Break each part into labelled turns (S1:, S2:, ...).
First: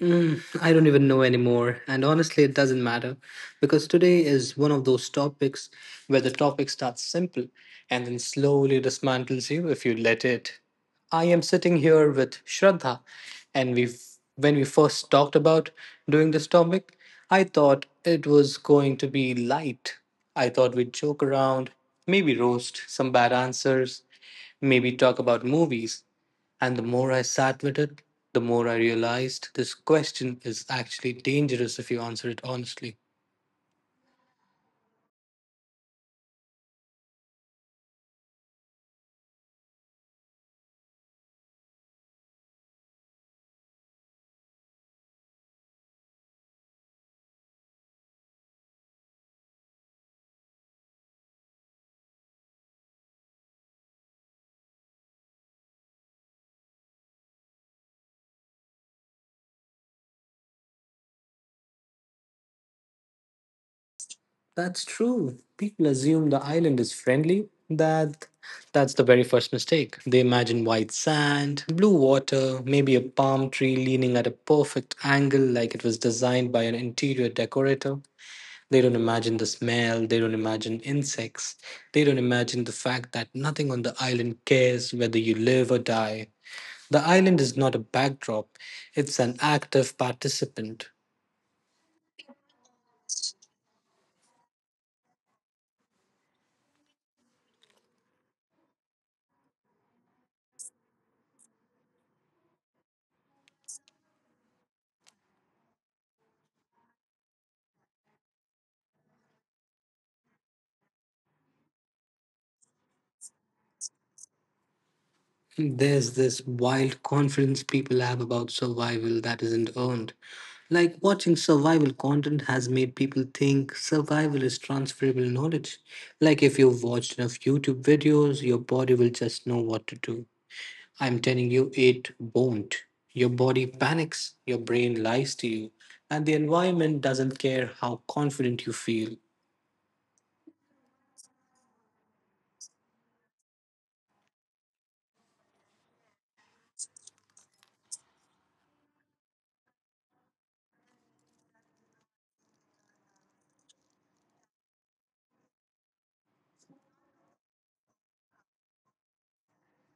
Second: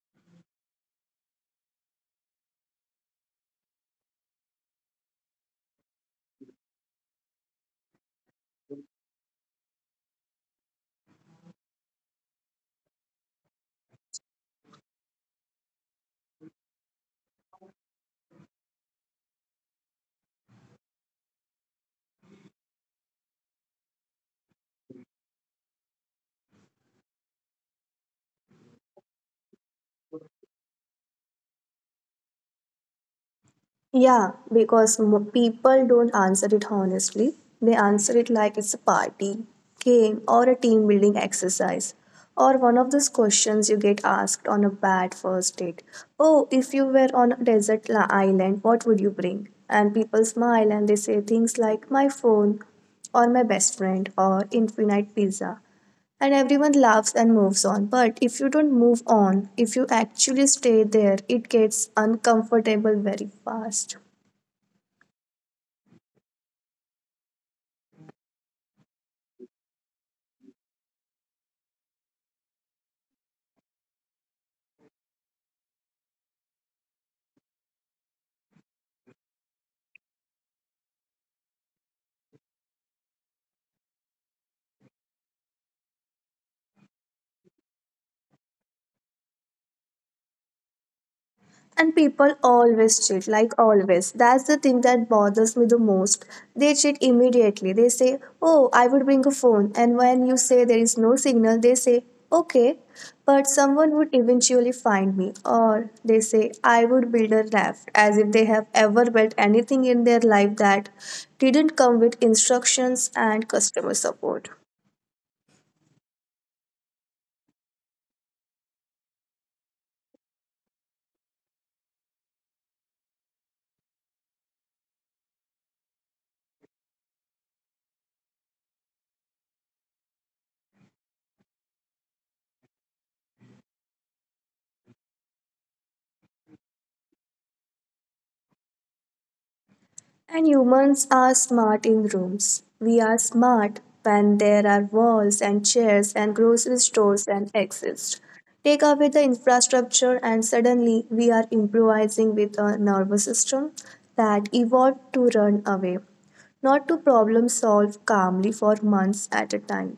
S1: I don't even know anymore. And honestly, it doesn't matter because today is one of those topics where the topic starts simple and then slowly dismantles you if you let it. I am sitting here with Shraddha, and we when we first talked about doing this topic, I thought it was going to be light. I thought we'd joke around, maybe roast some bad answers, maybe talk about movies. And the more I sat with it, the more I realized this question is actually dangerous if you answer it honestly.
S2: Yeah, because people don't answer it honestly. They answer it like it's a party, game, or a team building exercise. Or one of those questions you get asked on a bad first date. Oh, if you were on a desert island, what would you bring? And people smile and they say things like my phone, or my best friend, or infinite pizza. And everyone laughs and moves on. But if you don't move on, if you actually stay there, it gets uncomfortable very fast.
S1: That's true. People assume the island is friendly. That's the very first mistake. They imagine white sand, blue water, maybe a palm tree leaning at a perfect angle like it was designed by an interior decorator. They don't imagine the smell, they don't imagine insects, they don't imagine the fact that nothing on the island cares whether you live or die. The island is not a backdrop, it's an active participant.
S2: And people always cheat, like always, that's the thing that bothers me the most. They cheat immediately, they say oh, I would bring a phone, and when you say there is no signal, they say okay, but someone would eventually find me. Or they say I would build a raft, as if they have ever built anything in their life that didn't come with instructions and customer support.
S1: There's this wild confidence people have about survival that isn't earned. Like watching survival content has made people think survival is transferable knowledge. Like if you've watched enough YouTube videos, your body will just know what to do. I'm telling you, it won't. Your body panics, your brain lies to you, and the environment doesn't care how confident you feel.
S2: And humans are smart in rooms. We are smart when there are walls and chairs and grocery stores and exits. Take away the infrastructure, and suddenly we are improvising with a nervous system that evolved to run away, not to problem solve calmly for months at a time.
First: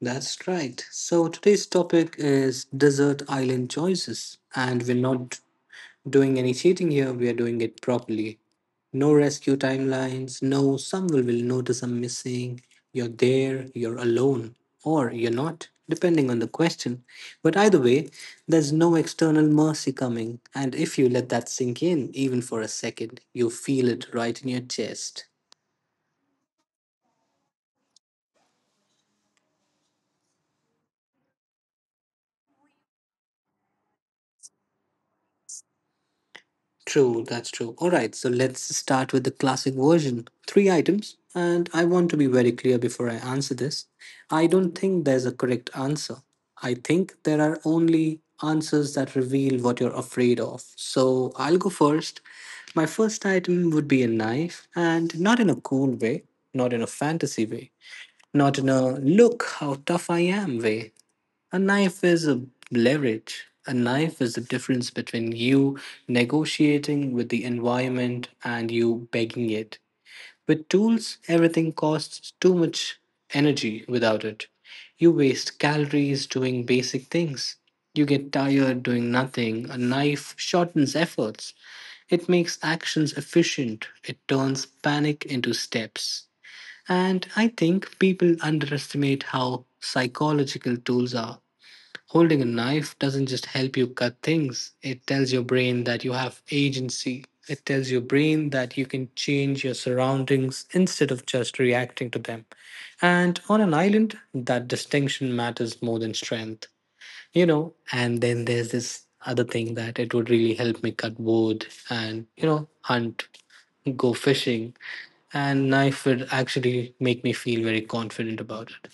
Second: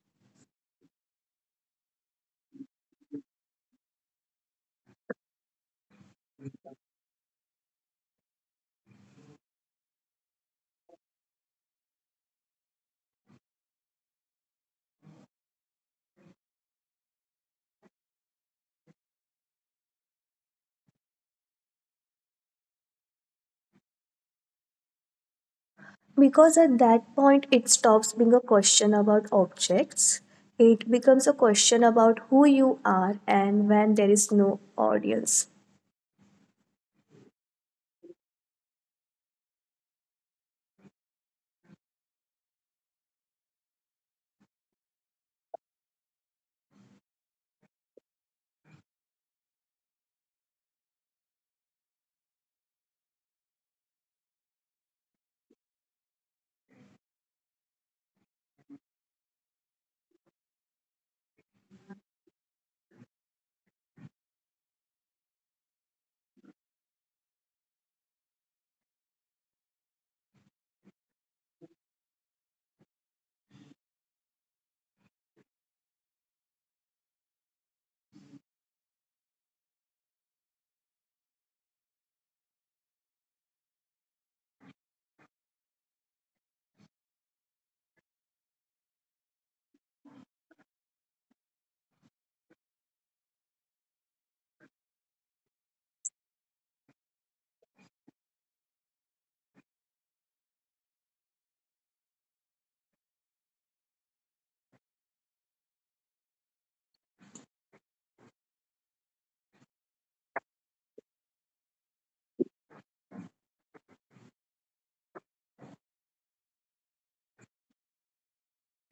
S1: That's right. So today's topic is desert island choices, and we're not doing any cheating here, we are doing it properly. No rescue timelines, no someone will notice I'm missing, you're there, you're alone, or you're not, depending on the question. But either way, there's no external mercy coming, and if you let that sink in, even for a second, you feel it right in your chest.
S2: Because at that point it stops being a question about objects, it becomes a question about who you are and when there is no audience.
S1: True, that's true. All right, so let's start with the classic version. Three items, and I want to be very clear before I answer this. I don't think there's a correct answer. I think there are only answers that reveal what you're afraid of. So I'll go first. My first item would be a knife, and not in a cool way, not in a fantasy way, not in a look how tough I am way. A knife is a leverage. A knife is the difference between you negotiating with the environment and you begging it. With tools, everything costs too much energy without it. You waste calories doing basic things. You get tired doing nothing. A knife shortens efforts. It makes actions efficient. It turns panic into steps. And I think people underestimate how psychological tools are. Holding a knife doesn't just help you cut things, it tells your brain that you have agency. It tells your brain that you can change your surroundings instead of just reacting to them. And on an island, that distinction matters more than strength, you know. And then there's this other thing that it would really help me cut wood and, you know, hunt, go fishing. And knife would actually make me feel very confident about it.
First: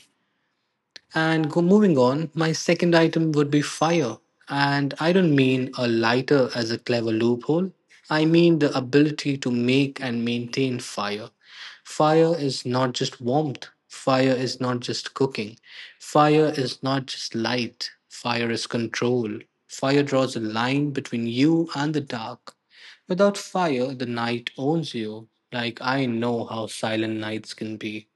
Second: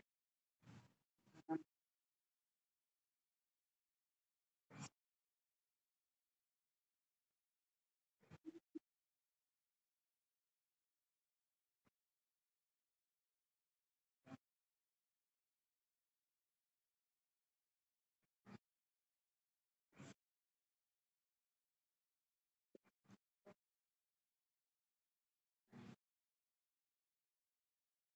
S1: And go moving on, my second item would be fire. And I don't mean a lighter as a clever loophole. I mean the ability to make and maintain fire. Fire is not just warmth. Fire is not just cooking. Fire is not just light. Fire is control. Fire draws a line between you and the dark. Without fire, the night owns you. Like I know how silent nights can be.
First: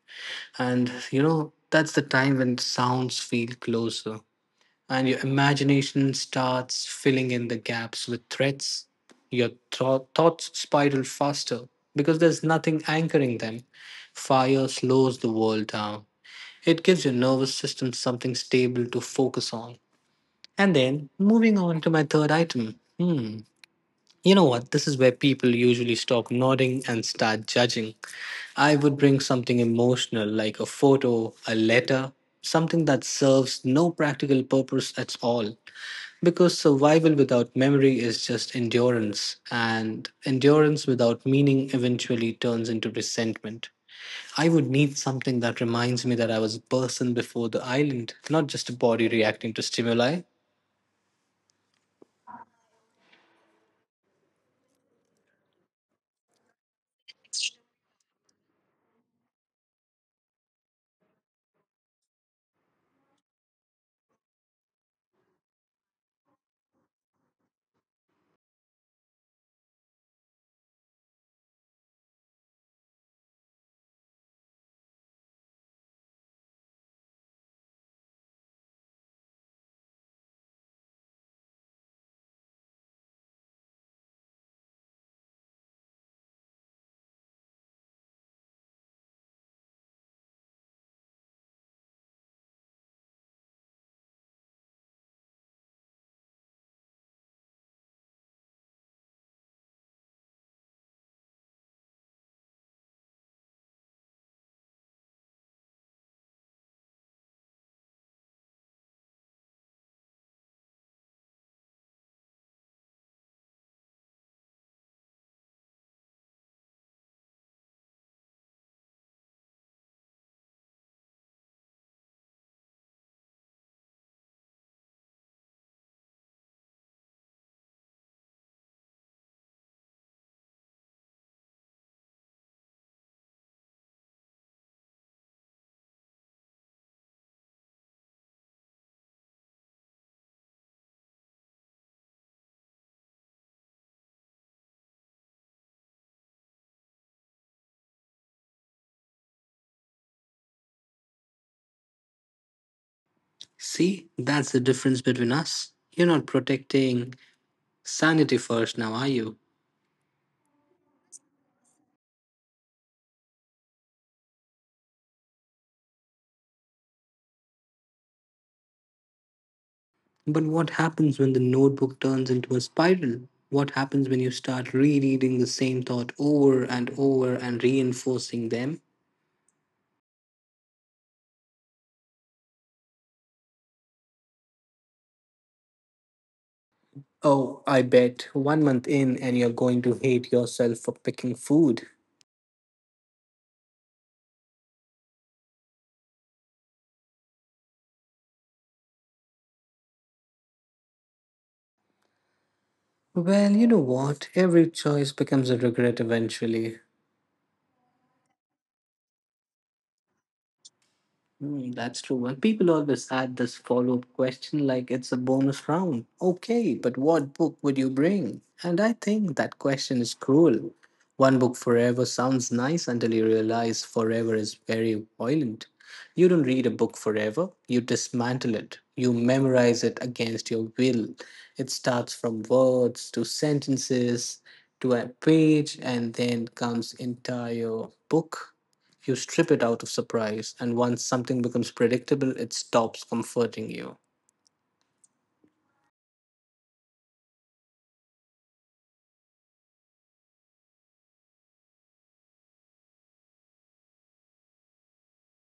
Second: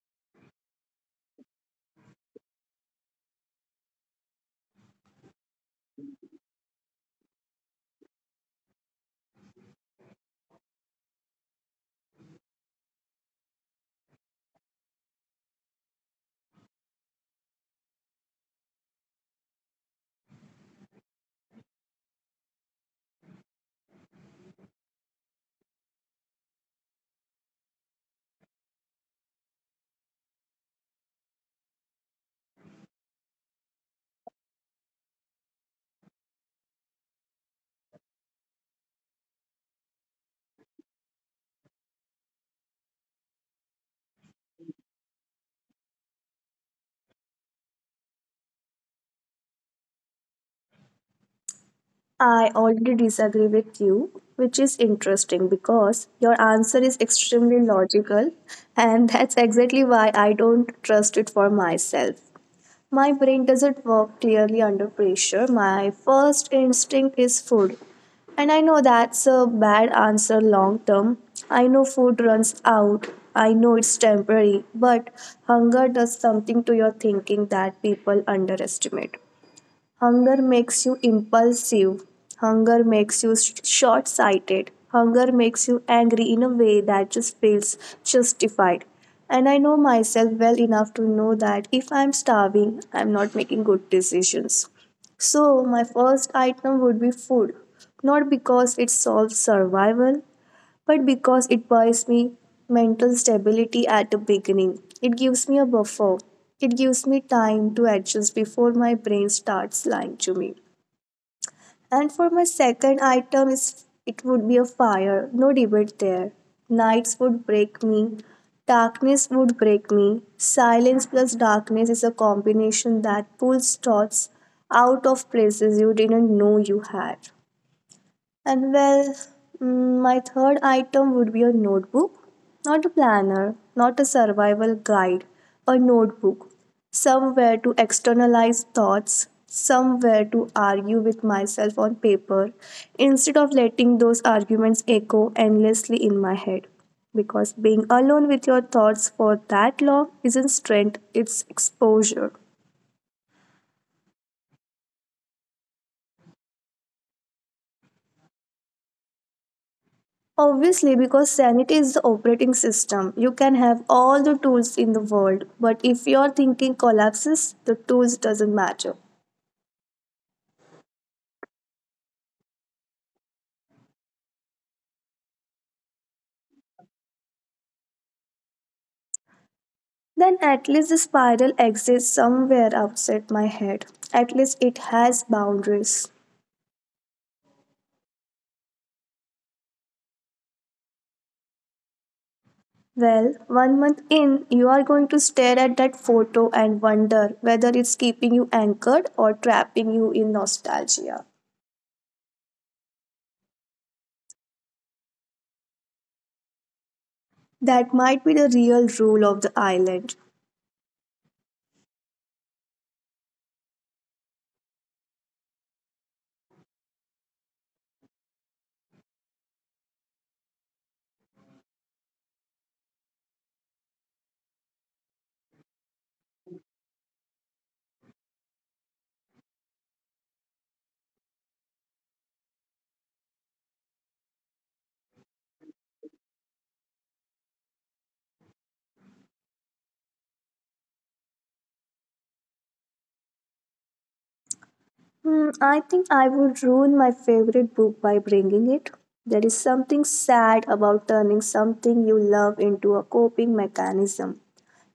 S1: And you know, that's the time when sounds feel closer and your imagination starts filling in the gaps with threats. Your thoughts spiral faster because there's nothing anchoring them. Fire slows the world down. It gives your nervous system something stable to focus on. And then moving on to my third item. Hmm. You know what? This is where people usually stop nodding and start judging. I would bring something emotional like a photo, a letter, something that serves no practical purpose at all. Because survival without memory is just endurance, and endurance without meaning eventually turns into resentment. I would need something that reminds me that I was a person before the island, not just a body reacting to stimuli.
S2: I already disagree with you, which is interesting because your answer is extremely logical, and that's exactly why I don't trust it for myself. My brain doesn't work clearly under pressure. My first instinct is food. And I know that's a bad answer long term. I know food runs out. I know it's temporary, but hunger does something to your thinking that people underestimate. Hunger makes you impulsive. Hunger makes you short sighted. Hunger makes you angry in a way that just feels justified. And I know myself well enough to know that if I'm starving, I'm not making good decisions. So, my first item would be food. Not because it solves survival, but because it buys me mental stability at the beginning. It gives me a buffer. It gives me time to adjust before my brain starts lying to me. And for my second item, is it would be a fire, no debate there. Nights would break me, darkness would break me. Silence plus darkness is a combination that pulls thoughts out of places you didn't know you had. And well, my third item would be a notebook. Not a planner, not a survival guide, a notebook. Somewhere to externalize thoughts, somewhere to argue with myself on paper, instead of letting those arguments echo endlessly in my head. Because being alone with your thoughts for that long isn't strength, it's exposure.
S1: See, that's the difference between us. You're not protecting sanity first now, are you?
S2: Obviously, because sanity is the operating system. You can have all the tools in the world, but if your thinking collapses, the tools doesn't matter.
S1: But what happens when the notebook turns into a spiral? What happens when you start rereading the same thought over and over and reinforcing them?
S2: Then at least the spiral exists somewhere outside my head. At least it has boundaries.
S1: Oh, I bet. One month in, and you're going to hate yourself for picking food.
S2: Well, one month in, you are going to stare at that photo and wonder whether it's keeping you anchored or trapping you in nostalgia.
S1: Well, you know what? Every choice becomes a regret eventually.
S2: That might be the real rule of the island.
S1: Mm, that's true. And people always add this follow up question like it's a bonus round. Okay, but what book would you bring? And I think that question is cruel. One book forever sounds nice until you realize forever is very violent. You don't read a book forever, you dismantle it, you memorize it against your will. It starts from words to sentences to a page and then comes entire book. You strip it out of surprise, and once something becomes predictable, it stops comforting you.
S2: Hmm, I think I would ruin my favorite book by bringing it. There is something sad about turning something you love into a coping mechanism.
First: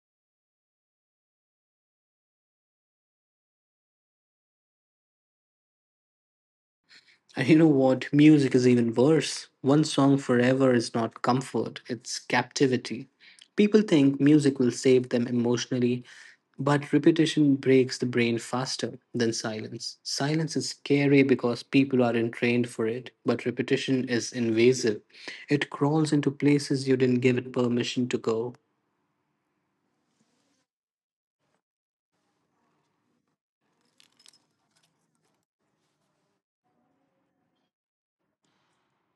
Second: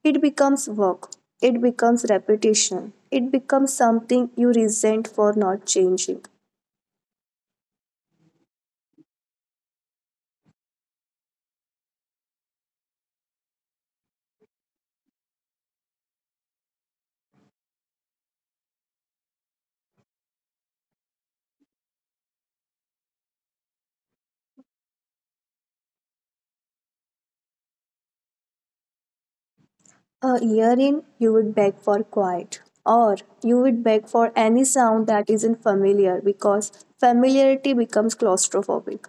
S2: It becomes work, it becomes repetition, it becomes something you resent for not changing.
S1: And you know what? Music is even worse. One song forever is not comfort, it's captivity. People think music will save them emotionally, but repetition breaks the brain faster than silence. Silence is scary because people aren't trained for it, but repetition is invasive. It crawls into places you didn't give it permission to go.
S2: A year in, you would beg for quiet, or you would beg for any sound that isn't familiar because familiarity becomes claustrophobic.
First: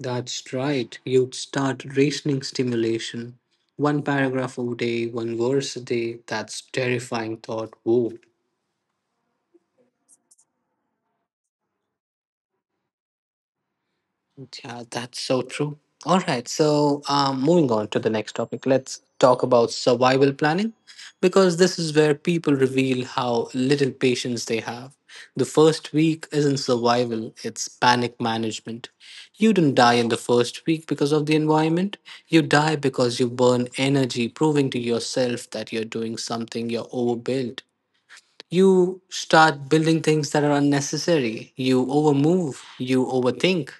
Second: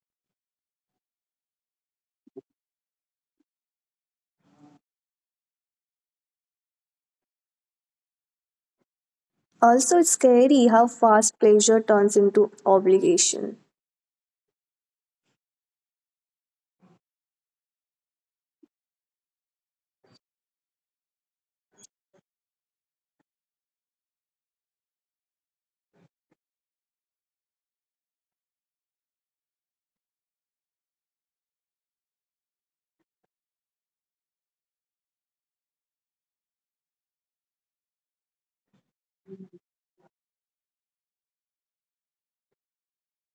S1: That's right. You'd start reasoning stimulation. One paragraph a day, one verse a day. That's terrifying thought. Whoa.
S2: Also, it's scary how fast pleasure turns into obligation.
S1: Yeah, that's so true. All right, so moving on to the next topic, let's talk about survival planning because this is where people reveal how little patience they have. The first week isn't survival, it's panic management. You don't die in the first week because of the environment, you die because you burn energy proving to yourself that you're doing something. You're overbuilt, you start building things that are unnecessary. You overmove, you overthink.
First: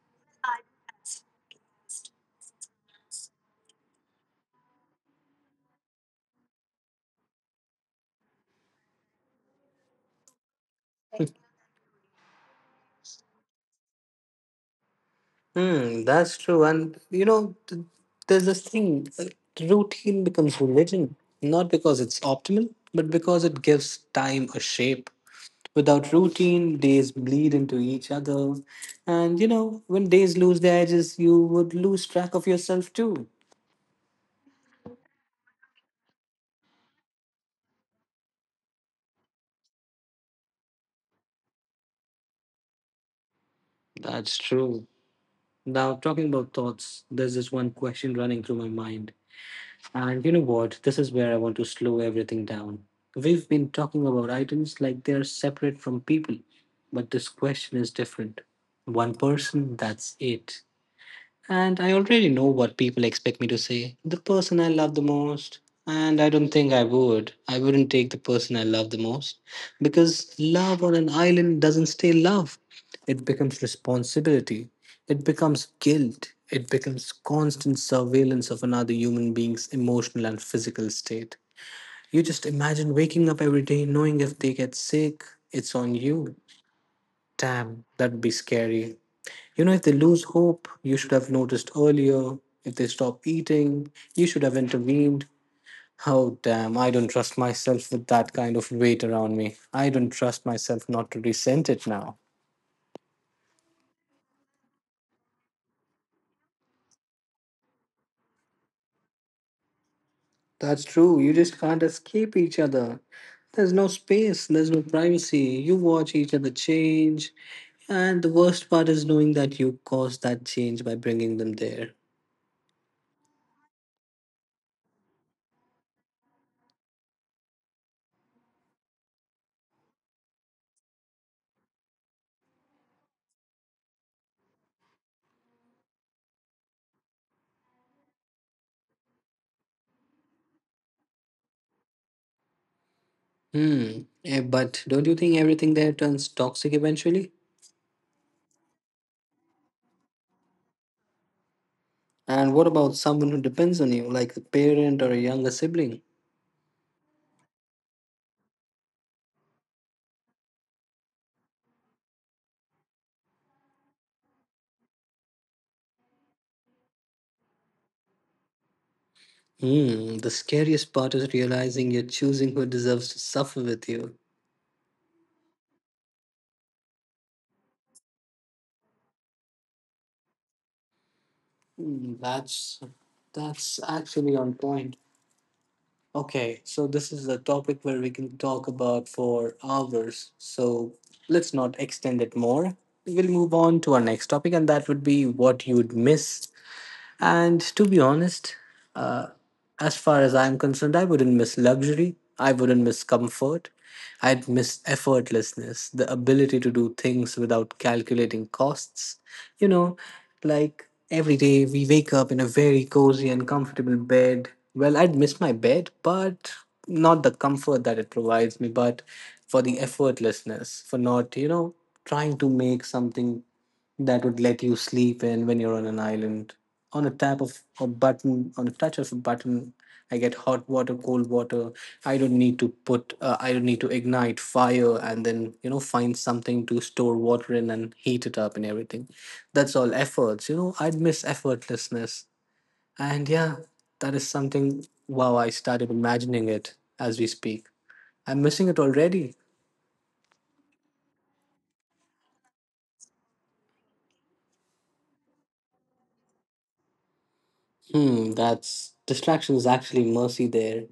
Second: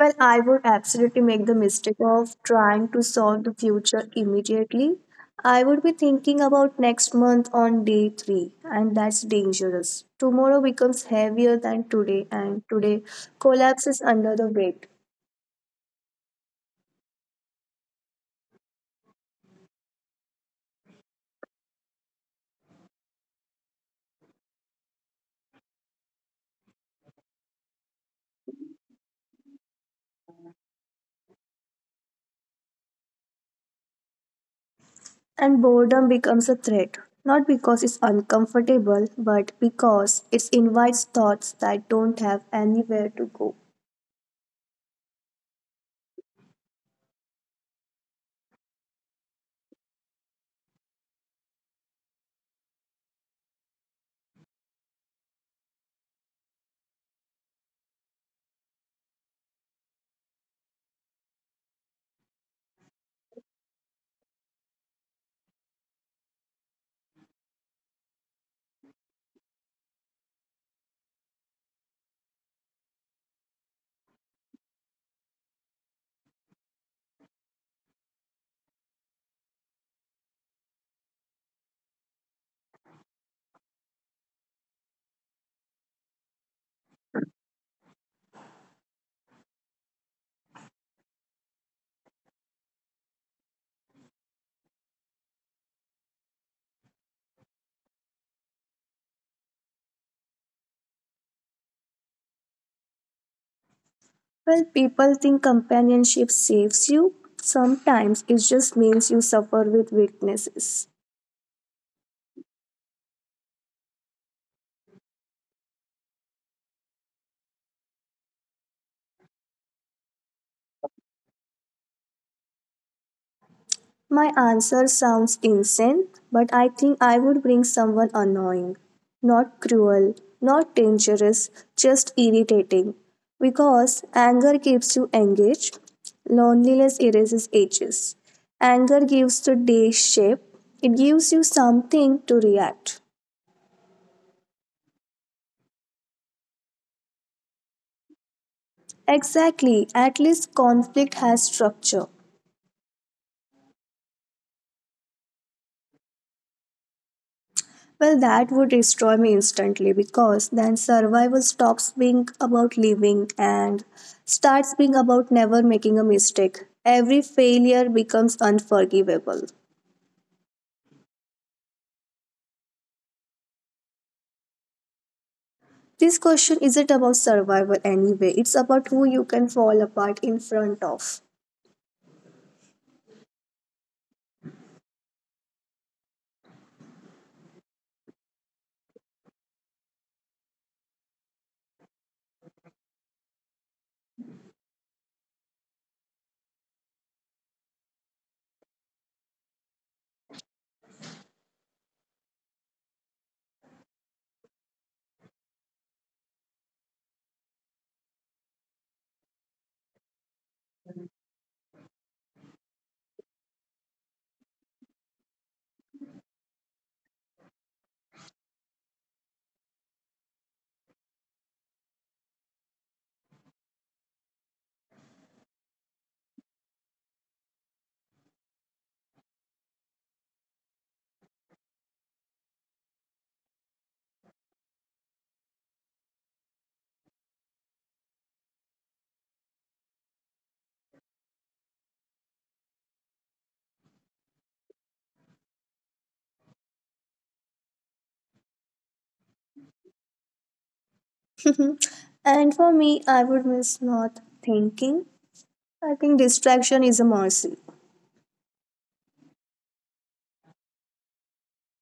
S2: Well, I would absolutely make the mistake of trying to solve the future immediately. I would be thinking about next month on day three, and that's dangerous. Tomorrow becomes heavier than today, and today collapses under the weight.
S1: Hmm, that's true. And you know, there's this thing, routine becomes religion, not because it's optimal, but because it gives time a shape. Without routine, days bleed into each other. And you know, when days lose their edges, you would lose track of yourself too.
S2: And boredom becomes a threat, not because it's uncomfortable, but because it invites thoughts that don't have anywhere to go.
S1: That's true. Now, talking about thoughts, there's this one question running through my mind. And you know what? This is where I want to slow everything down. We've been talking about items like they're separate from people, but this question is different. One person, that's it. And I already know what people expect me to say. The person I love the most. And I don't think I would. I wouldn't take the person I love the most. Because love on an island doesn't stay love, it becomes responsibility, it becomes guilt, it becomes constant surveillance of another human being's emotional and physical state. You just imagine waking up every day knowing if they get sick, it's on you. Damn, that'd be scary. You know, if they lose hope, you should have noticed earlier. If they stop eating, you should have intervened. Oh, damn, I don't trust myself with that kind of weight around me. I don't trust myself not to resent it now.
S2: Well, people think companionship saves you. Sometimes it just means you suffer with weaknesses.
S1: That's true. You just can't escape each other. There's no space, there's no privacy. You watch each other change. And the worst part is knowing that you caused that change by bringing them there.
S2: My answer sounds insane, but I think I would bring someone annoying. Not cruel, not dangerous, just irritating. Because anger keeps you engaged, loneliness erases edges. Anger gives the day shape, it gives you something to react.
S1: Hmm. But don't you think everything there turns toxic eventually?
S2: Exactly, at least conflict has structure.
S1: And what about someone who depends on you, like a parent or a younger sibling?
S2: Well, that would destroy me instantly because then survival stops being about living and starts being about never making a mistake. Every failure becomes unforgivable.
S1: Hmm, the scariest part is realizing you're choosing who deserves to suffer with you.
S2: This question isn't about survival anyway, it's about who you can fall apart in front of.
S1: Hmm, that's actually on point. Okay, so this is a topic where we can talk about for hours. So let's not extend it more. We'll move on to our next topic, and that would be what you would miss. And to be honest, uh, as far as I'm concerned, I wouldn't miss luxury. I wouldn't miss comfort. I'd miss effortlessness, the ability to do things without calculating costs. You know, like every day we wake up in a very cozy and comfortable bed. Well, I'd miss my bed, but not the comfort that it provides me, but for the effortlessness, for not, you know, trying to make something that would let you sleep in when you're on an island. On a tap of a button, on a touch of a button, I get hot water, cold water. I don't need to I don't need to ignite fire and then, you know, find something to store water in and heat it up and everything. That's all efforts, you know, I'd miss effortlessness. And yeah, that is something, wow, I started imagining it as we speak. I'm missing it already.
S2: And for me, I would miss not thinking. I think distraction is a mercy.
S1: Hmm, that's distraction is actually mercy there.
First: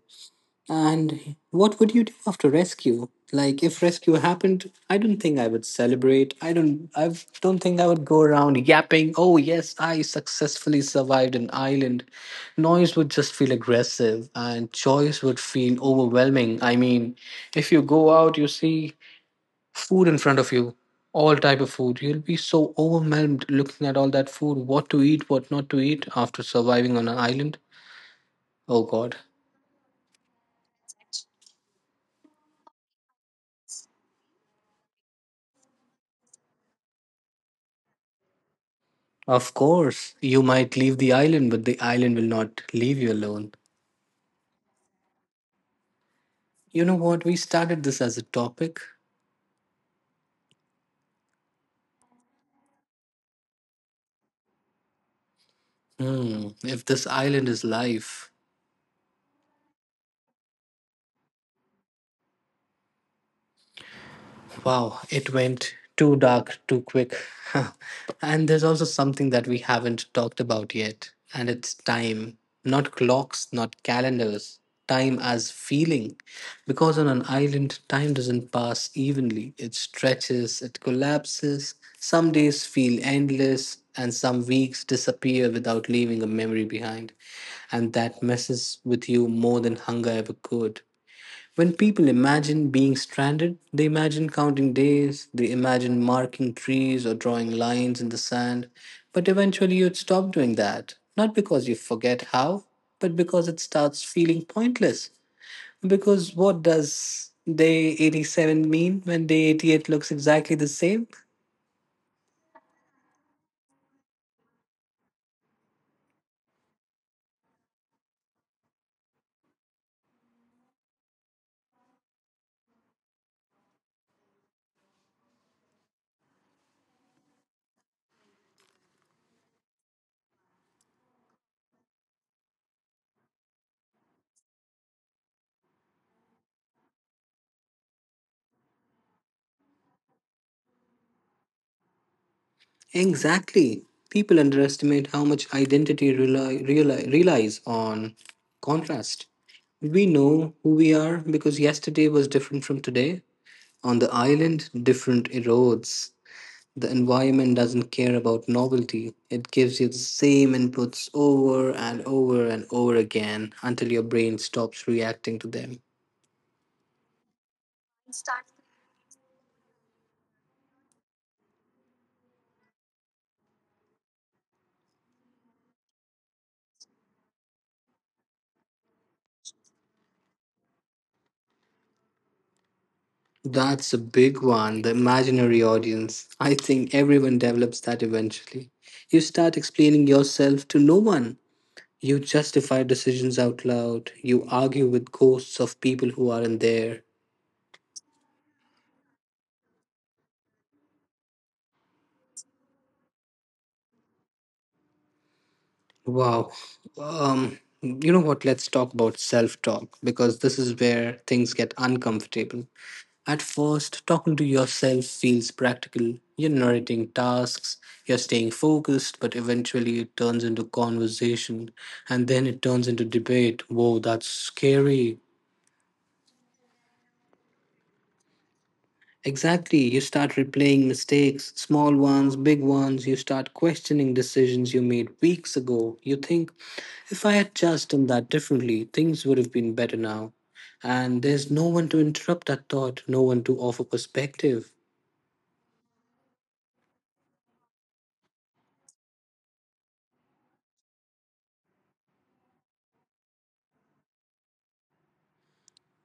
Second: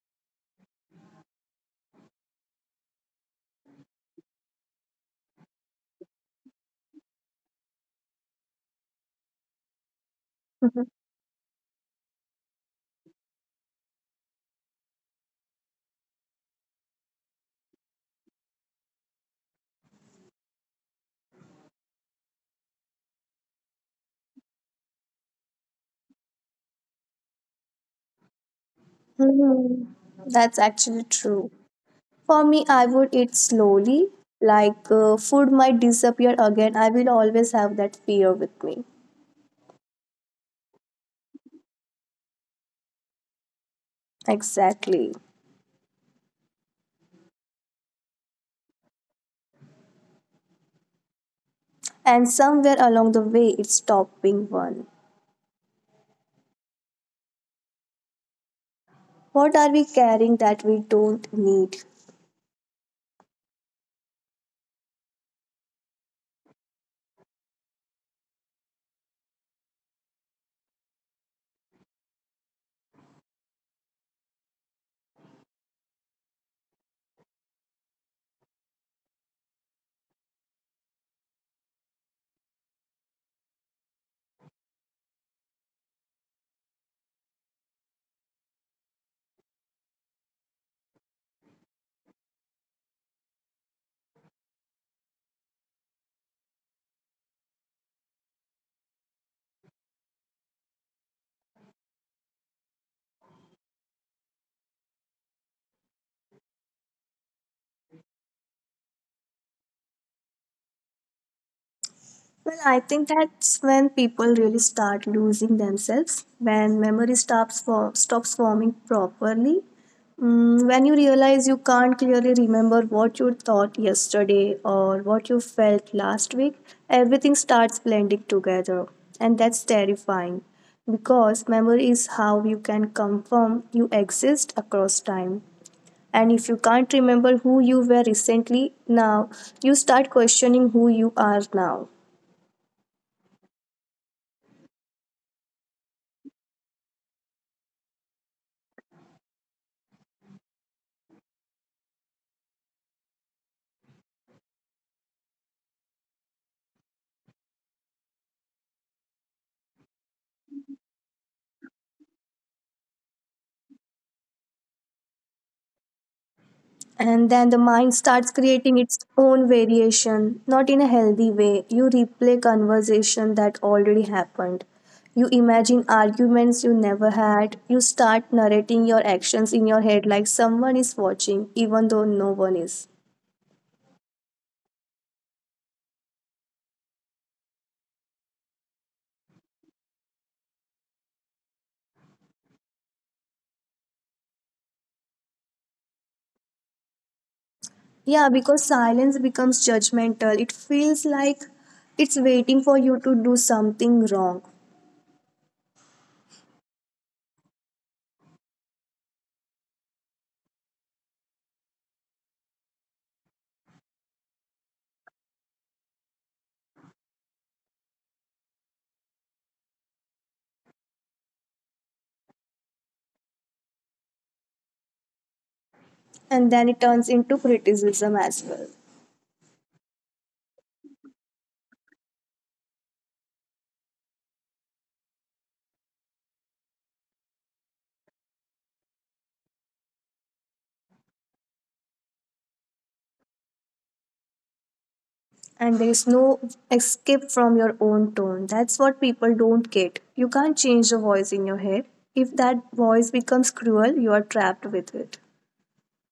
S1: And what would you do after rescue? Like if rescue happened, I don't think I would celebrate. I don't think I would go around yapping, "Oh yes, I successfully survived an island." Noise would just feel aggressive and choice would feel overwhelming. I mean, if you go out, you see food in front of you, all type of food. You'll be so overwhelmed looking at all that food, what to eat, what not to eat after surviving on an island. Oh god.
S2: That's actually true. For me, I would eat slowly, like food might disappear again. I will always have that fear with me.
S1: Of course, you might leave the island, but the island will not leave you alone.
S2: Exactly.
S1: You know what? We started this as a topic.
S2: And somewhere along the way, it's stopping one.
S1: Hmm, if this island is life.
S2: What are we carrying that we don't need?
S1: Wow, it went too dark too quick. And there's also something that we haven't talked about yet, and it's time. Not clocks, not calendars. Time as feeling. Because on an island, time doesn't pass evenly. It stretches, it collapses. Some days feel endless, and some weeks disappear without leaving a memory behind. And that messes with you more than hunger ever could. When people imagine being stranded, they imagine counting days, they imagine marking trees or drawing lines in the sand. But eventually you'd stop doing that, not because you forget how, but because it starts feeling pointless. Because what does day 87 mean when day 88 looks exactly the same?
S2: Well, I think that's when people really start losing themselves, when memory stops forming properly. Mm, when you realize you can't clearly remember what you thought yesterday or what you felt last week, everything starts blending together. And that's terrifying because memory is how you can confirm you exist across time. And if you can't remember who you were recently, now you start questioning who you are now.
S1: Exactly. People underestimate how much identity relies on contrast. We know who we are because yesterday was different from today. On the island, different erodes. The environment doesn't care about novelty. It gives you the same inputs over and over and over again until your brain stops reacting to them.
S2: And then the mind starts creating its own variation, not in a healthy way. You replay conversation that already happened, you imagine arguments you never had, you start narrating your actions in your head like someone is watching, even though no one is.
S1: That's a big one, the imaginary audience. I think everyone develops that eventually. You start explaining yourself to no one. You justify decisions out loud. You argue with ghosts of people who aren't there.
S2: Yeah, because silence becomes judgmental, it feels like it's waiting for you to do something wrong.
S1: Wow. You know what? Let's talk about self talk because this is where things get uncomfortable. At first, talking to yourself feels practical. You're narrating tasks, you're staying focused, but eventually it turns into conversation and then it turns into debate. Whoa, that's scary.
S2: And then it turns into criticism as well.
S1: Exactly. You start replaying mistakes, small ones, big ones. You start questioning decisions you made weeks ago. You think, if I had just done that differently, things would have been better now. And there's no one to interrupt that thought, no one to offer perspective.
S2: And there is no escape from your own tone. That's what people don't get. You can't change the voice in your head. If that voice becomes cruel, you are trapped with it.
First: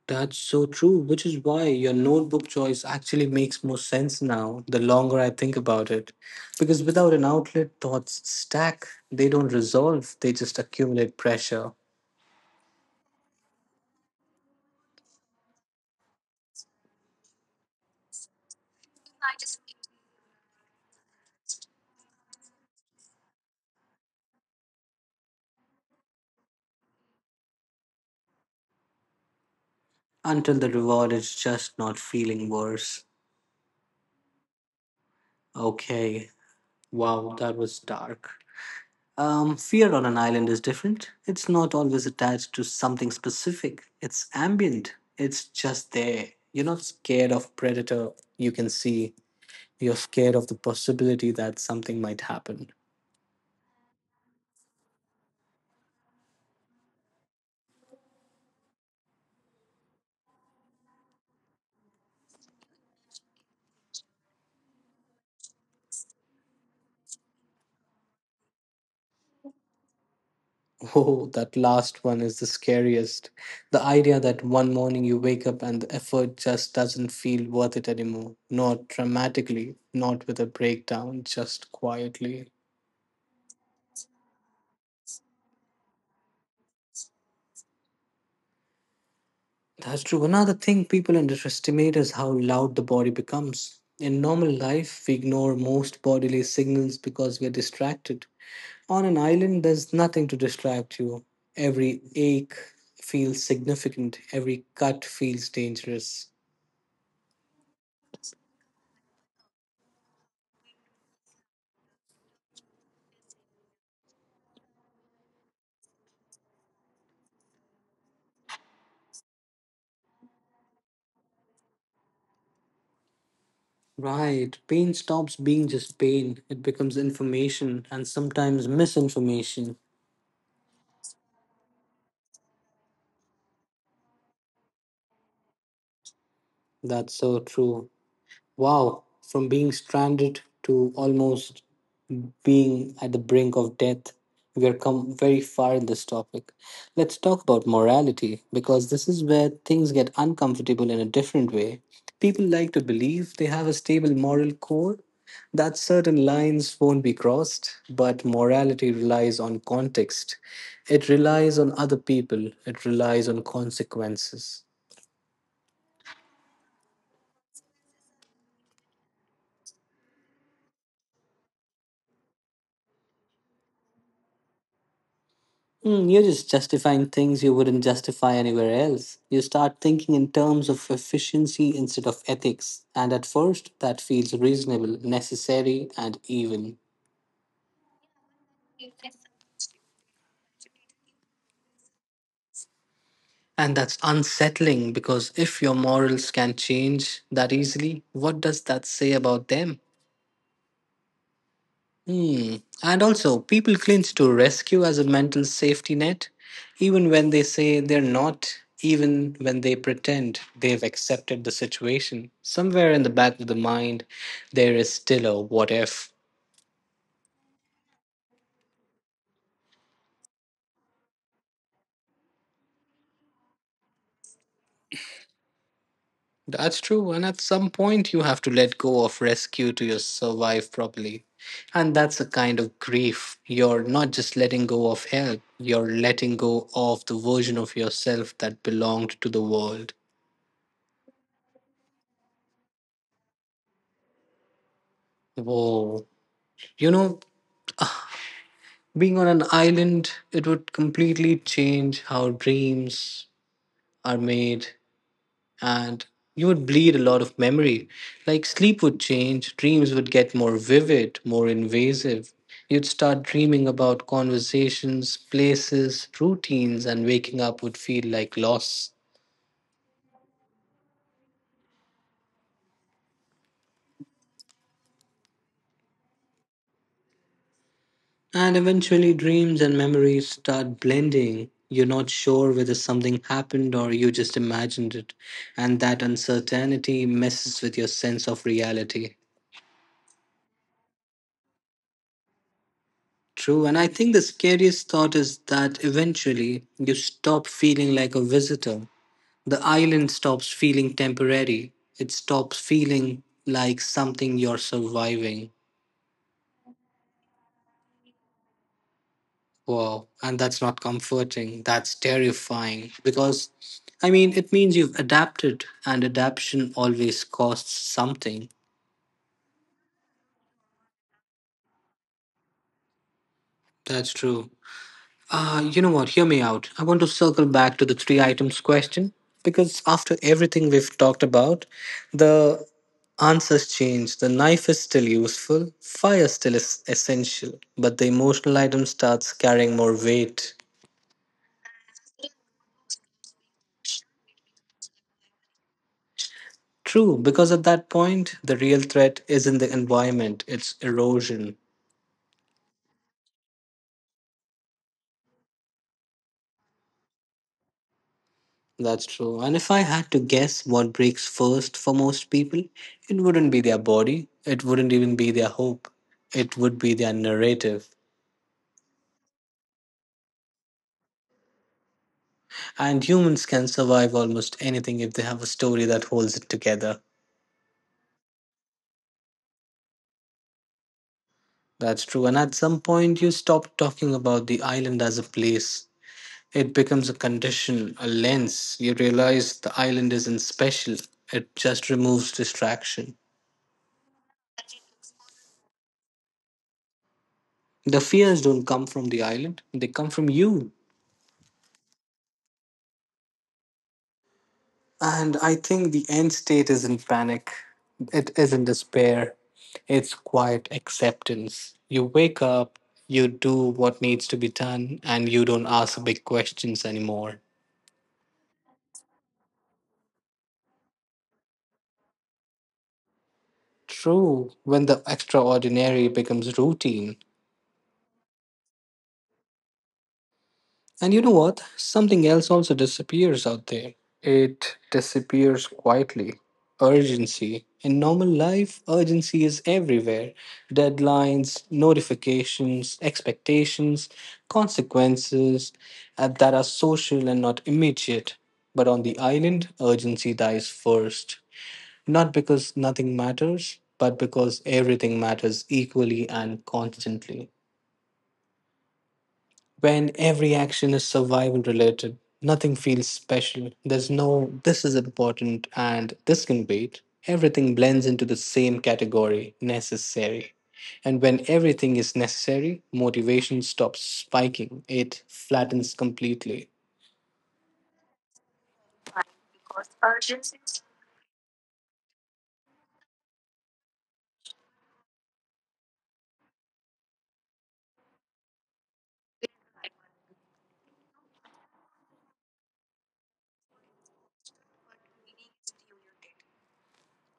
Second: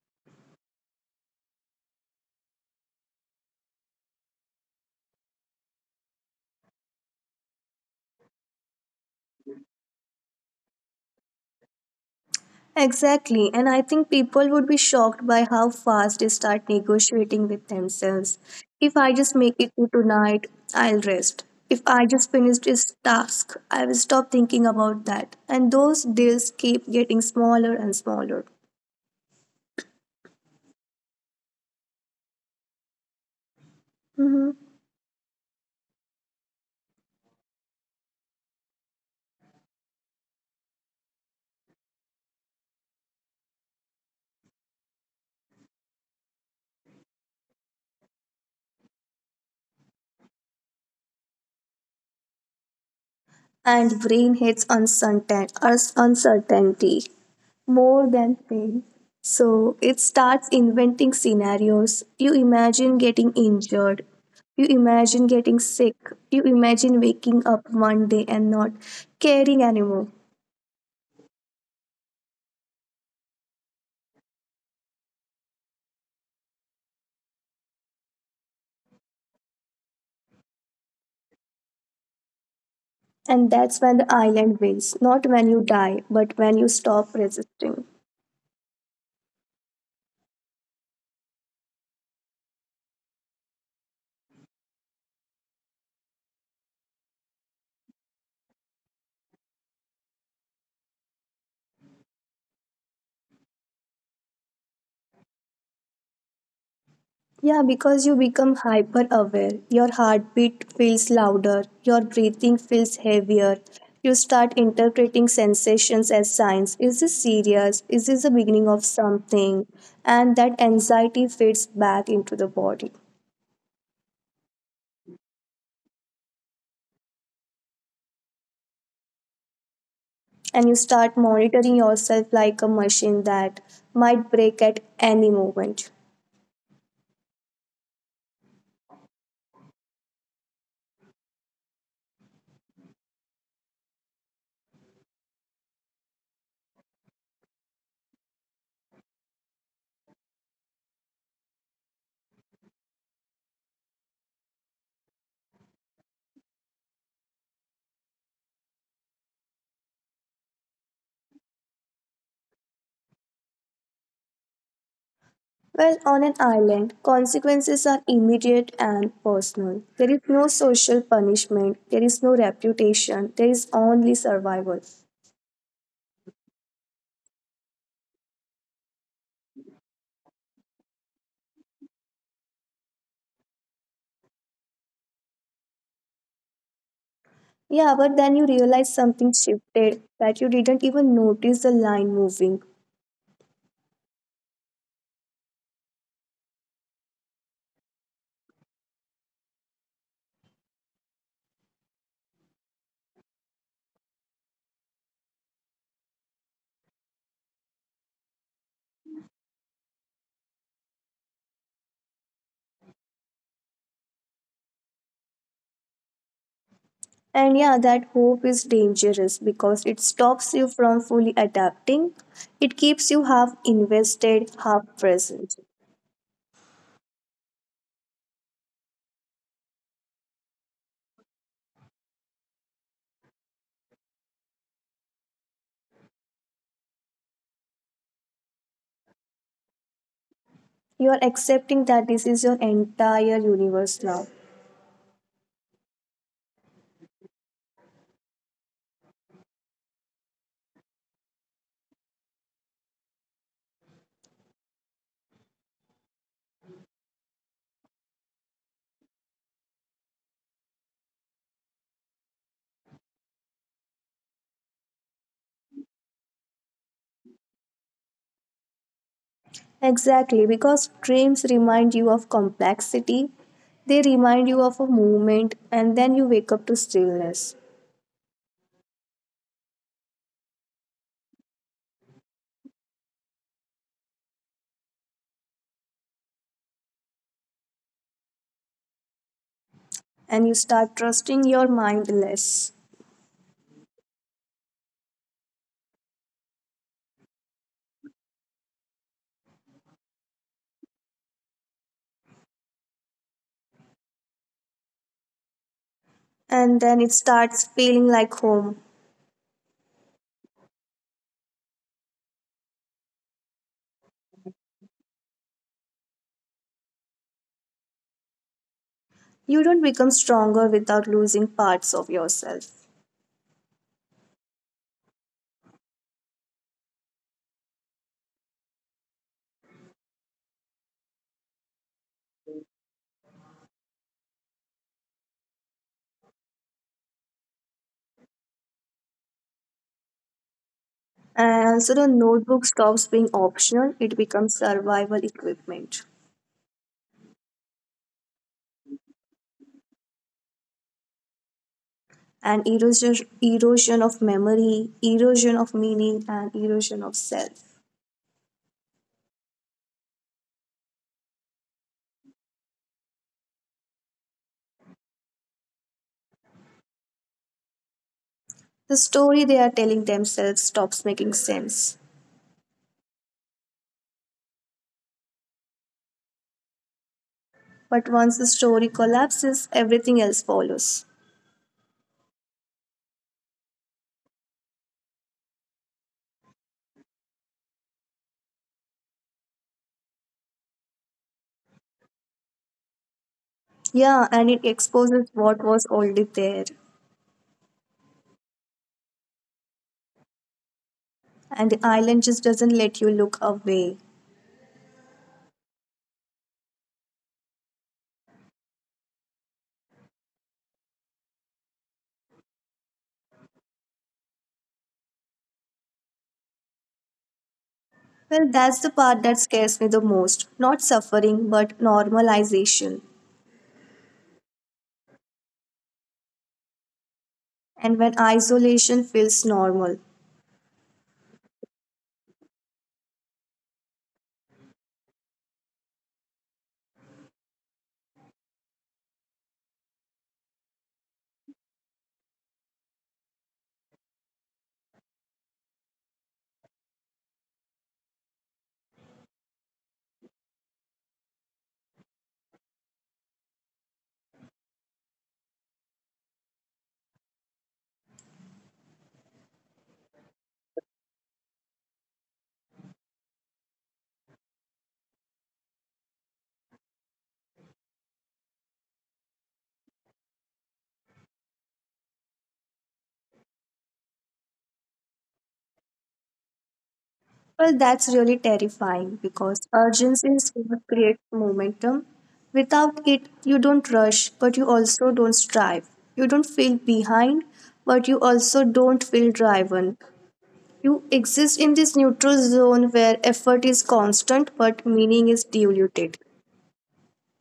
S1: That's so true, which is why your notebook choice actually makes more sense now the longer I think about it. Because without an outlet, thoughts stack, they don't resolve, they just accumulate pressure.
S2: Exactly, and I think people would be shocked by how fast they start negotiating with themselves. If I just make it to tonight, I'll rest. If I just finish this task, I will stop thinking about that. And those deals keep getting smaller and smaller.
S1: Until the reward is just not feeling worse.
S2: Mhm.
S1: Okay. Wow, that was dark. Fear on an island is different. It's not always attached to something specific. It's ambient. It's just there. You're not scared of predator you can see. You're scared of the possibility that something might happen.
S2: And brain hates uncertainty more than pain. So it starts inventing scenarios. You imagine getting injured. You imagine getting sick. You imagine waking up one day and not caring anymore.
S1: Oh, that last one is the scariest. The idea that one morning you wake up and the effort just doesn't feel worth it anymore. Not dramatically, not with a breakdown, just quietly.
S2: And that's when the island wins. Not when you die, but when you stop resisting.
S1: That's true. Another thing people underestimate is how loud the body becomes. In normal life, we ignore most bodily signals because we're distracted. On an island, there's nothing to distract you. Every ache feels significant, every cut feels dangerous.
S2: Yeah, because you become hyper aware. Your heartbeat feels louder, your breathing feels heavier. You start interpreting sensations as signs. Is this serious? Is this the beginning of something? And that anxiety fades back into the body.
S1: Right. Pain stops being just pain. It becomes information and sometimes misinformation.
S2: And you start monitoring yourself like a machine that might break at any moment.
S1: That's so true. Wow. From being stranded to almost being at the brink of death. We are come very far in this topic. Let's talk about morality because this is where things get uncomfortable in a different way. People like to believe they have a stable moral core, that certain lines won't be crossed, but morality relies on context. It relies on other people, it relies on consequences.
S2: Well, on an island, consequences are immediate and personal. There is no social punishment, there is no reputation, there is only survival.
S1: Mm, you're just justifying things you wouldn't justify anywhere else. You start thinking in terms of efficiency instead of ethics, and at first, that feels reasonable, necessary, and even.
S2: Yeah, but then you realize something shifted, that you didn't even notice the line moving.
S1: And that's unsettling because if your morals can change that easily, what does that say about them? Hmm. And also, people clinch to rescue as a mental safety net, even when they say they're not, even when they pretend they've accepted the situation. Somewhere in the back of the mind, there is still a what if.
S2: And yeah, that hope is dangerous because it stops you from fully adapting. It keeps you half invested, half present.
S1: That's true, and at some point, you have to let go of rescue to your survive properly. And that's a kind of grief. You're not just letting go of help, you're letting go of the version of yourself that belonged to the world.
S2: You are accepting that this is your entire universe now.
S1: Whoa. You know, being on an island, it would completely change how dreams are made, and you would bleed a lot of memory. Like sleep would change, dreams would get more vivid, more invasive. You'd start dreaming about conversations, places, routines, and waking up would feel like loss.
S2: Exactly, because dreams remind you of complexity, they remind you of a movement, and then you wake up to stillness.
S1: And eventually, dreams and memories start blending. You're not sure whether something happened or you just imagined it. And that uncertainty messes with your sense of reality.
S2: And you start trusting your mind less.
S1: True. And I think the scariest thought is that eventually you stop feeling like a visitor. The island stops feeling temporary, it stops feeling like something you're surviving.
S2: And then it starts feeling like home.
S1: Wow, and that's not comforting, that's terrifying because I mean, it means you've adapted, and adaptation always costs something.
S2: You don't become stronger without losing parts of yourself.
S1: That's true. You know what? Hear me out. I want to circle back to the three items question because after everything we've talked about, the answers change. The knife is still useful, fire still is essential, but the emotional item starts carrying more weight.
S2: And also, the notebook stops being optional, it becomes survival equipment.
S1: True, because at that point, the real threat isn't the environment, it's erosion.
S2: And erosion, erosion of memory, erosion of meaning, and erosion of self.
S1: That's true. And if I had to guess what breaks first for most people, it wouldn't be their body, it wouldn't even be their hope, it would be their narrative.
S2: The story they are telling themselves stops making sense.
S1: And humans can survive almost anything if they have a story that holds it together.
S2: But once the story collapses, everything else follows.
S1: That's true. And at some point, you stop talking about the island as a place. It becomes a condition, a lens. You realize the island isn't special, it just removes distraction.
S2: Yeah, and it exposes what was already there.
S1: The fears don't come from the island, they come from you.
S2: And the island just doesn't let you look away.
S1: And I think the end state isn't panic, it isn't despair, it's quiet acceptance. You wake up, you do what needs to be done, and you don't ask big questions anymore.
S2: Well, that's the part that scares me the most. Not suffering, but normalization.
S1: True, when the extraordinary becomes routine.
S2: And when isolation feels normal,
S1: And you know what? Something else also disappears out there. It disappears quietly. Urgency. In normal life, urgency is everywhere: deadlines, notifications, expectations, consequences that are social and not immediate. But on the island, urgency dies first. Not because nothing matters, but because everything matters equally and constantly. When every action is survival related, nothing feels special. There's no this is important and this can wait. Everything blends into the same category necessary. And when everything is necessary, motivation stops spiking, it flattens completely.
S2: well, that's really terrifying because urgency is what creates momentum. Without it, you don't rush, but you also don't strive. You don't feel behind, but you also don't feel driven. You exist in this neutral zone where effort is constant but meaning is diluted.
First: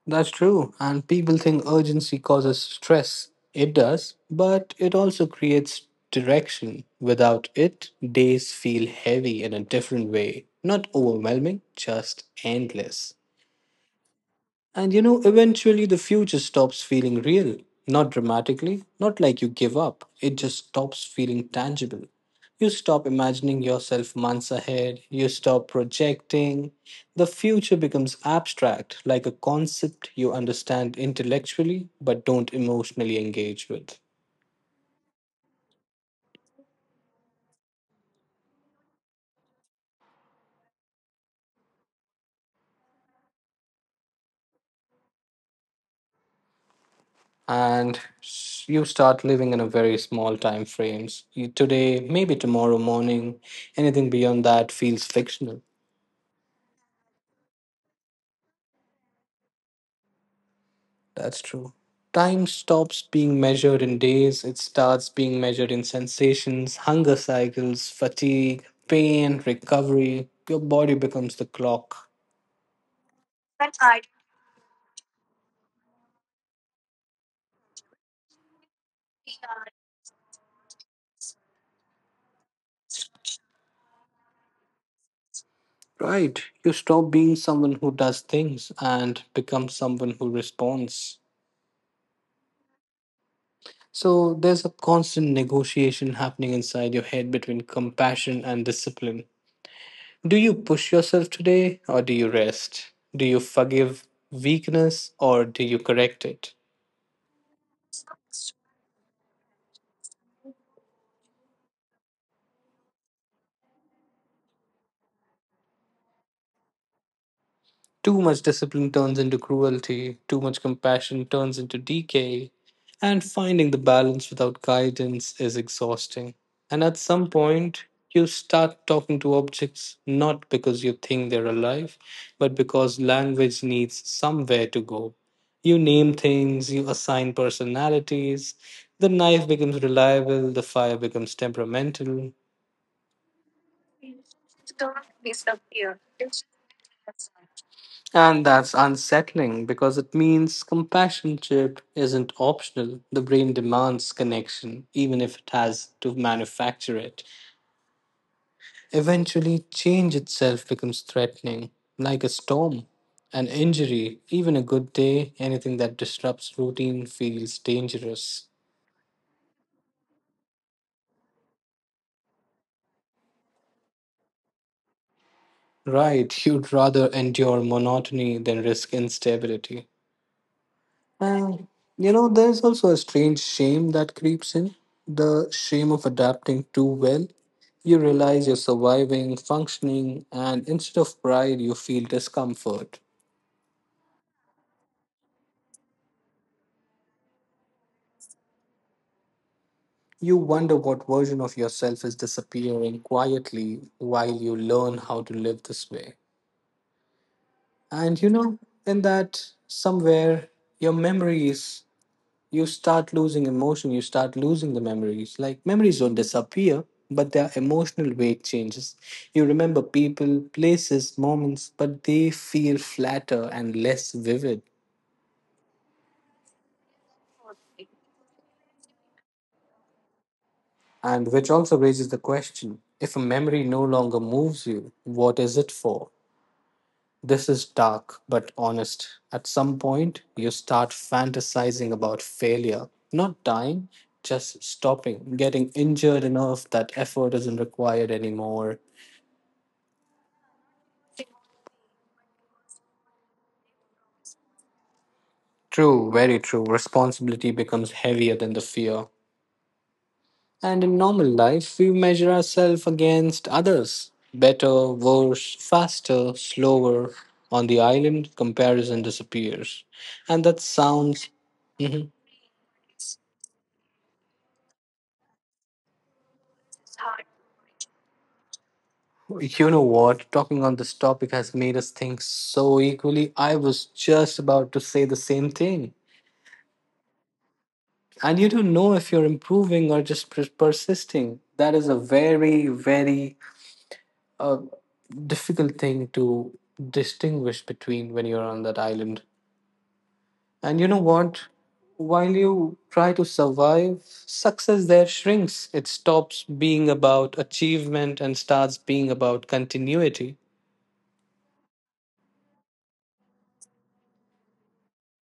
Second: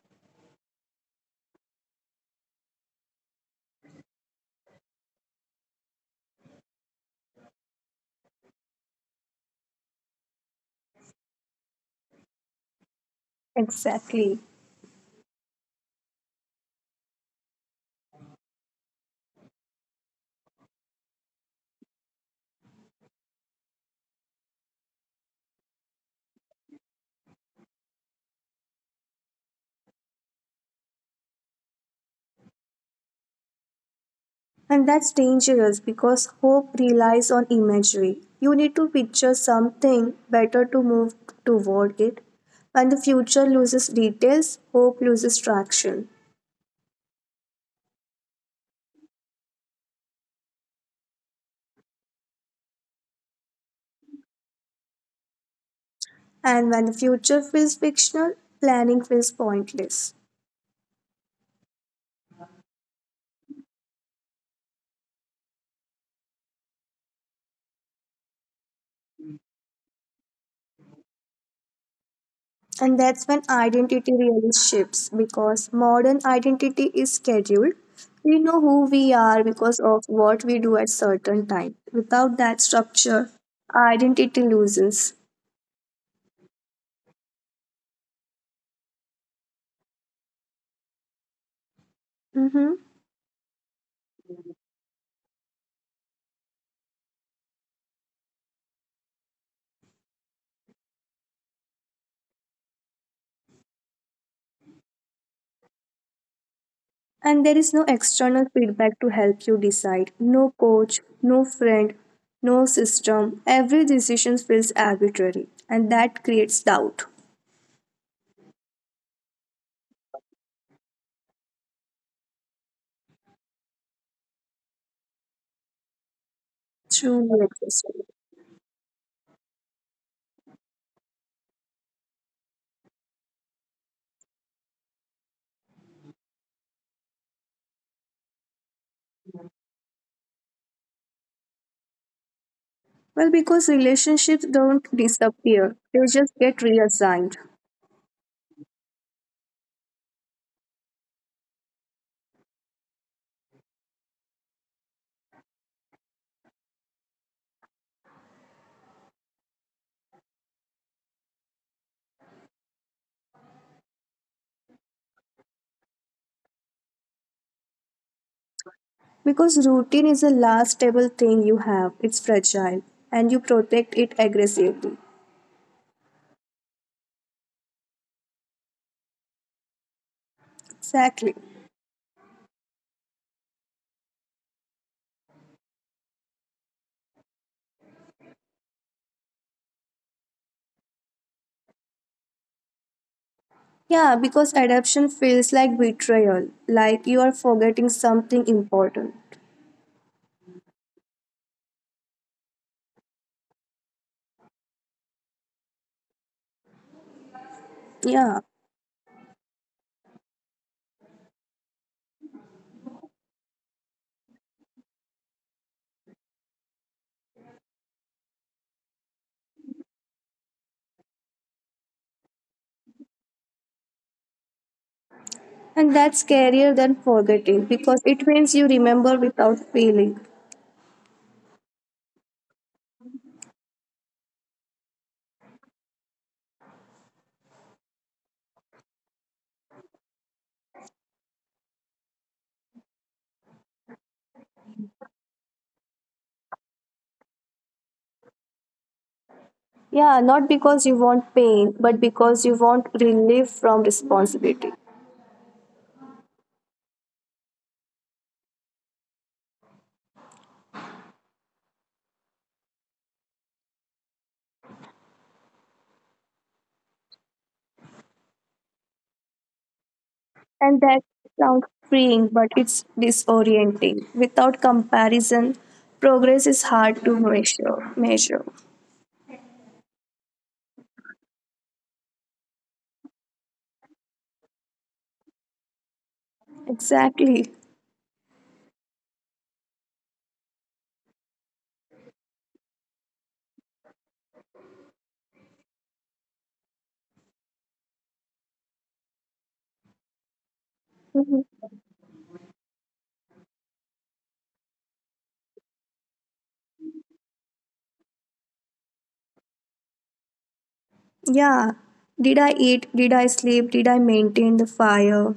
S1: That's true. And people think urgency causes stress. It does, but it also creates direction. Without it, days feel heavy in a different way. Not overwhelming, just endless.
S2: Exactly.
S1: And you know, eventually the future stops feeling real. Not dramatically, not like you give up. It just stops feeling tangible. You stop imagining yourself months ahead. You stop projecting. The future becomes abstract, like a concept you understand intellectually but don't emotionally engage with.
S2: And that's dangerous because hope relies on imagery. You need to picture something better to move toward it. When the future loses details, hope loses traction.
S1: You start living in a very small time frames. You, today, maybe tomorrow morning, anything beyond that feels fictional.
S2: And when the future feels fictional, planning feels pointless.
S1: That's true. Time stops being measured in days, it starts being measured in sensations, hunger cycles, fatigue, pain, recovery. Your body becomes the clock.
S2: And that's when identity really shifts because modern identity is scheduled. We know who we are because of what we do at certain times. Without that structure, identity loosens.
S1: Right. You stop being someone who does things and become someone who responds.
S2: Mhm.
S1: So there's a constant negotiation happening inside your head between compassion and discipline. Do you push yourself today or do you rest? Do you forgive weakness or do you correct it?
S2: And there is no external feedback to help you decide. No coach, no friend, no system. Every decision feels arbitrary, and that creates doubt.
S1: Too much discipline turns into cruelty, too much compassion turns into decay, and finding the balance without guidance is exhausting. And at some
S2: Truly
S1: point,
S2: existing.
S1: you start talking to objects not because you think they're alive, but because language needs somewhere to go. You name things, you assign personalities, the knife becomes reliable, the fire becomes temperamental.
S2: Well, because relationships don't disappear, they just get reassigned.
S1: And that's unsettling because it means compassion chip isn't optional. The brain demands connection, even if it has to manufacture it. Eventually, change itself becomes threatening, like a storm, an injury, even a good day. Anything that disrupts routine feels dangerous.
S2: Because routine is the last stable thing you have, it's fragile, and you protect it aggressively.
S1: Right, you'd rather endure monotony than risk instability.
S2: Exactly.
S1: Uh, you know, there's also a strange shame that creeps in, the shame of adapting too well. You realize you're surviving, functioning, and instead of pride, you feel discomfort.
S2: Yeah, because adoption feels like betrayal, like you are forgetting something important.
S1: You wonder what version of yourself is disappearing quietly while you learn how to live this way. And you
S2: Yeah.
S1: know, in that somewhere, your memories, you start losing emotion, you start losing the memories. Like memories don't disappear, but their emotional weight changes. You remember people, places, moments, but they feel flatter and less vivid.
S2: And that's scarier than forgetting because it means you remember without feeling.
S1: And which also raises the question if a memory no longer moves you, what is it for? This is dark but honest. At some point, you start fantasizing about failure, not dying, just stopping, getting injured enough that effort isn't required anymore.
S2: Yeah, not because you want pain, but because you want relief from responsibility.
S1: True, very true. Responsibility becomes heavier than the fear. And in normal life, we measure ourselves against others better, worse, faster, slower. On the island, comparison disappears. And that
S2: And that
S1: sounds.
S2: sounds
S1: Mhm.
S2: freeing, but it's disorienting. Without comparison, progress is hard to measure.
S1: You know what? Talking on this topic has made us think so equally. I was just about to say the same thing.
S2: Exactly.
S1: And you don't know if you're improving or just persisting. That is a very, very a difficult thing to distinguish between when you're on that island. And you know what? While you try to survive, success there shrinks. It stops being about achievement and starts being about continuity.
S2: Yeah. Did I eat? Did I sleep? Did I maintain the fire?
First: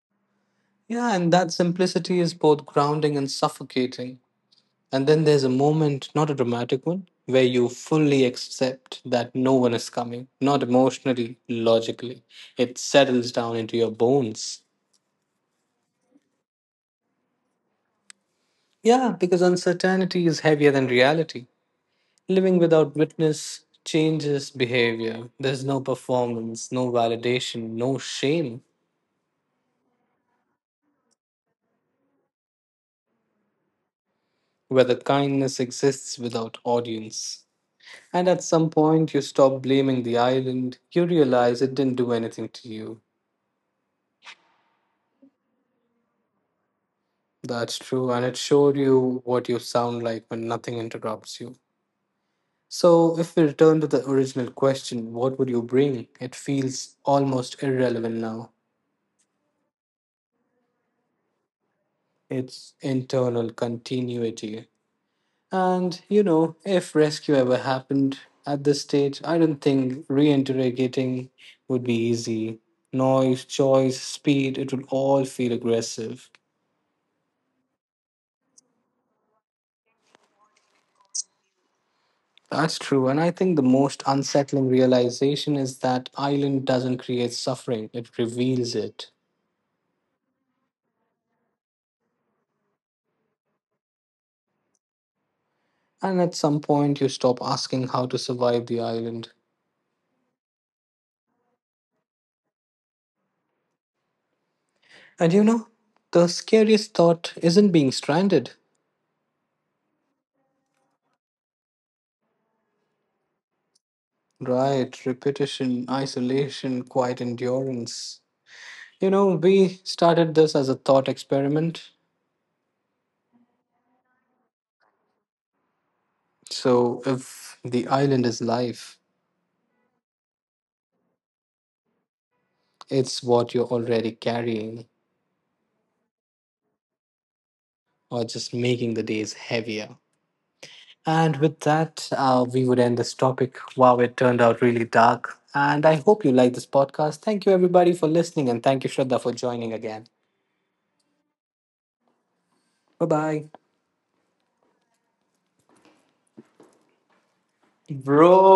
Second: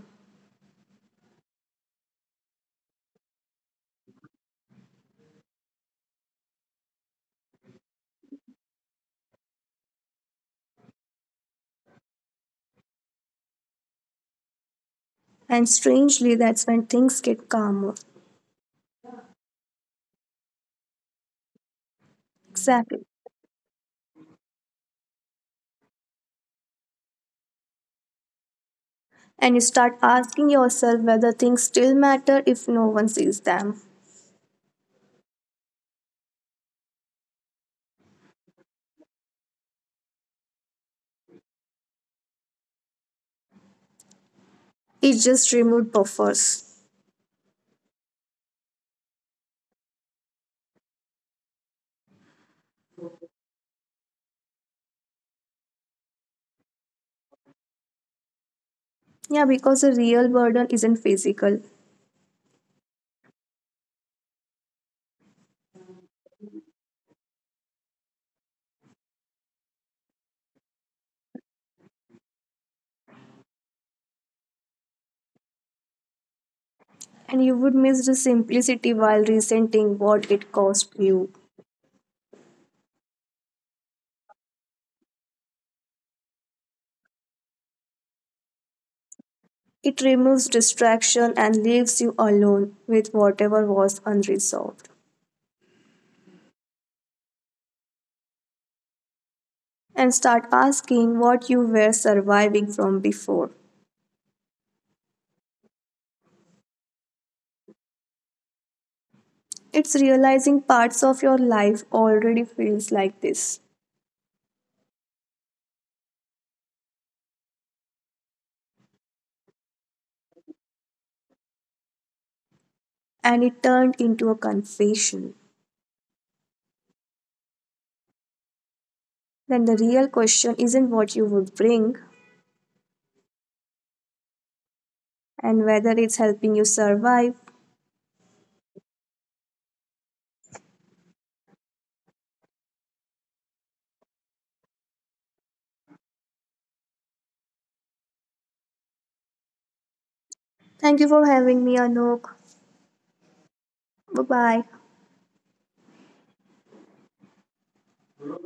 S1: Yeah, and that simplicity is both grounding and suffocating. And then there's a moment, not a dramatic one, where you fully accept that no one is coming, not emotionally, logically. It settles down into your bones.
S2: And strangely, that's when things get calmer.
S1: Yeah, because uncertainty is heavier than reality. Living without
S2: Exactly.
S1: witness changes behavior. There's no performance, no validation, no shame,
S2: And you start asking yourself whether things still matter if no one sees them.
S1: whether kindness exists without audience. And at some point, you stop blaming the island. You realize it didn't do anything to you.
S2: It just removed buffers.
S1: That's true, and it showed you what you sound like when nothing interrupts you. So, if we return to the original question, what would you bring? It feels almost irrelevant now.
S2: Yeah, because the real burden isn't physical,
S1: Its internal continuity. And you know, if rescue ever happened at this stage, I don't think reinterrogating would be easy. Noise, choice, speed, it would all feel aggressive.
S2: and you would miss the simplicity while resenting what it cost you.
S1: That's true, and I think the most unsettling realization is that island doesn't create suffering, it reveals it.
S2: It removes distraction and leaves you alone with whatever was unresolved.
S1: And at some point, you stop asking how to survive the island.
S2: And start asking what you were surviving from before.
S1: And you know, the scariest thought isn't being stranded,
S2: It's realizing parts of your life already feels like this,
S1: right, repetition, isolation, quiet endurance. You know, we started this as a thought experiment.
S2: and it turned into a confession.
S1: So, if the island is life,
S2: Then the real question isn't what you would bring
S1: it's what you're already carrying
S2: and whether it's helping you survive.
S1: or just making the days heavier. And with that, we would end this topic. Wow, it turned out really dark. And I hope you like this podcast. Thank you, everybody, for listening. And thank you, Shraddha, for joining again.
S2: Thank you for having me, Anok.
S1: Bye bye.
S2: Bye bye.
S1: Bro.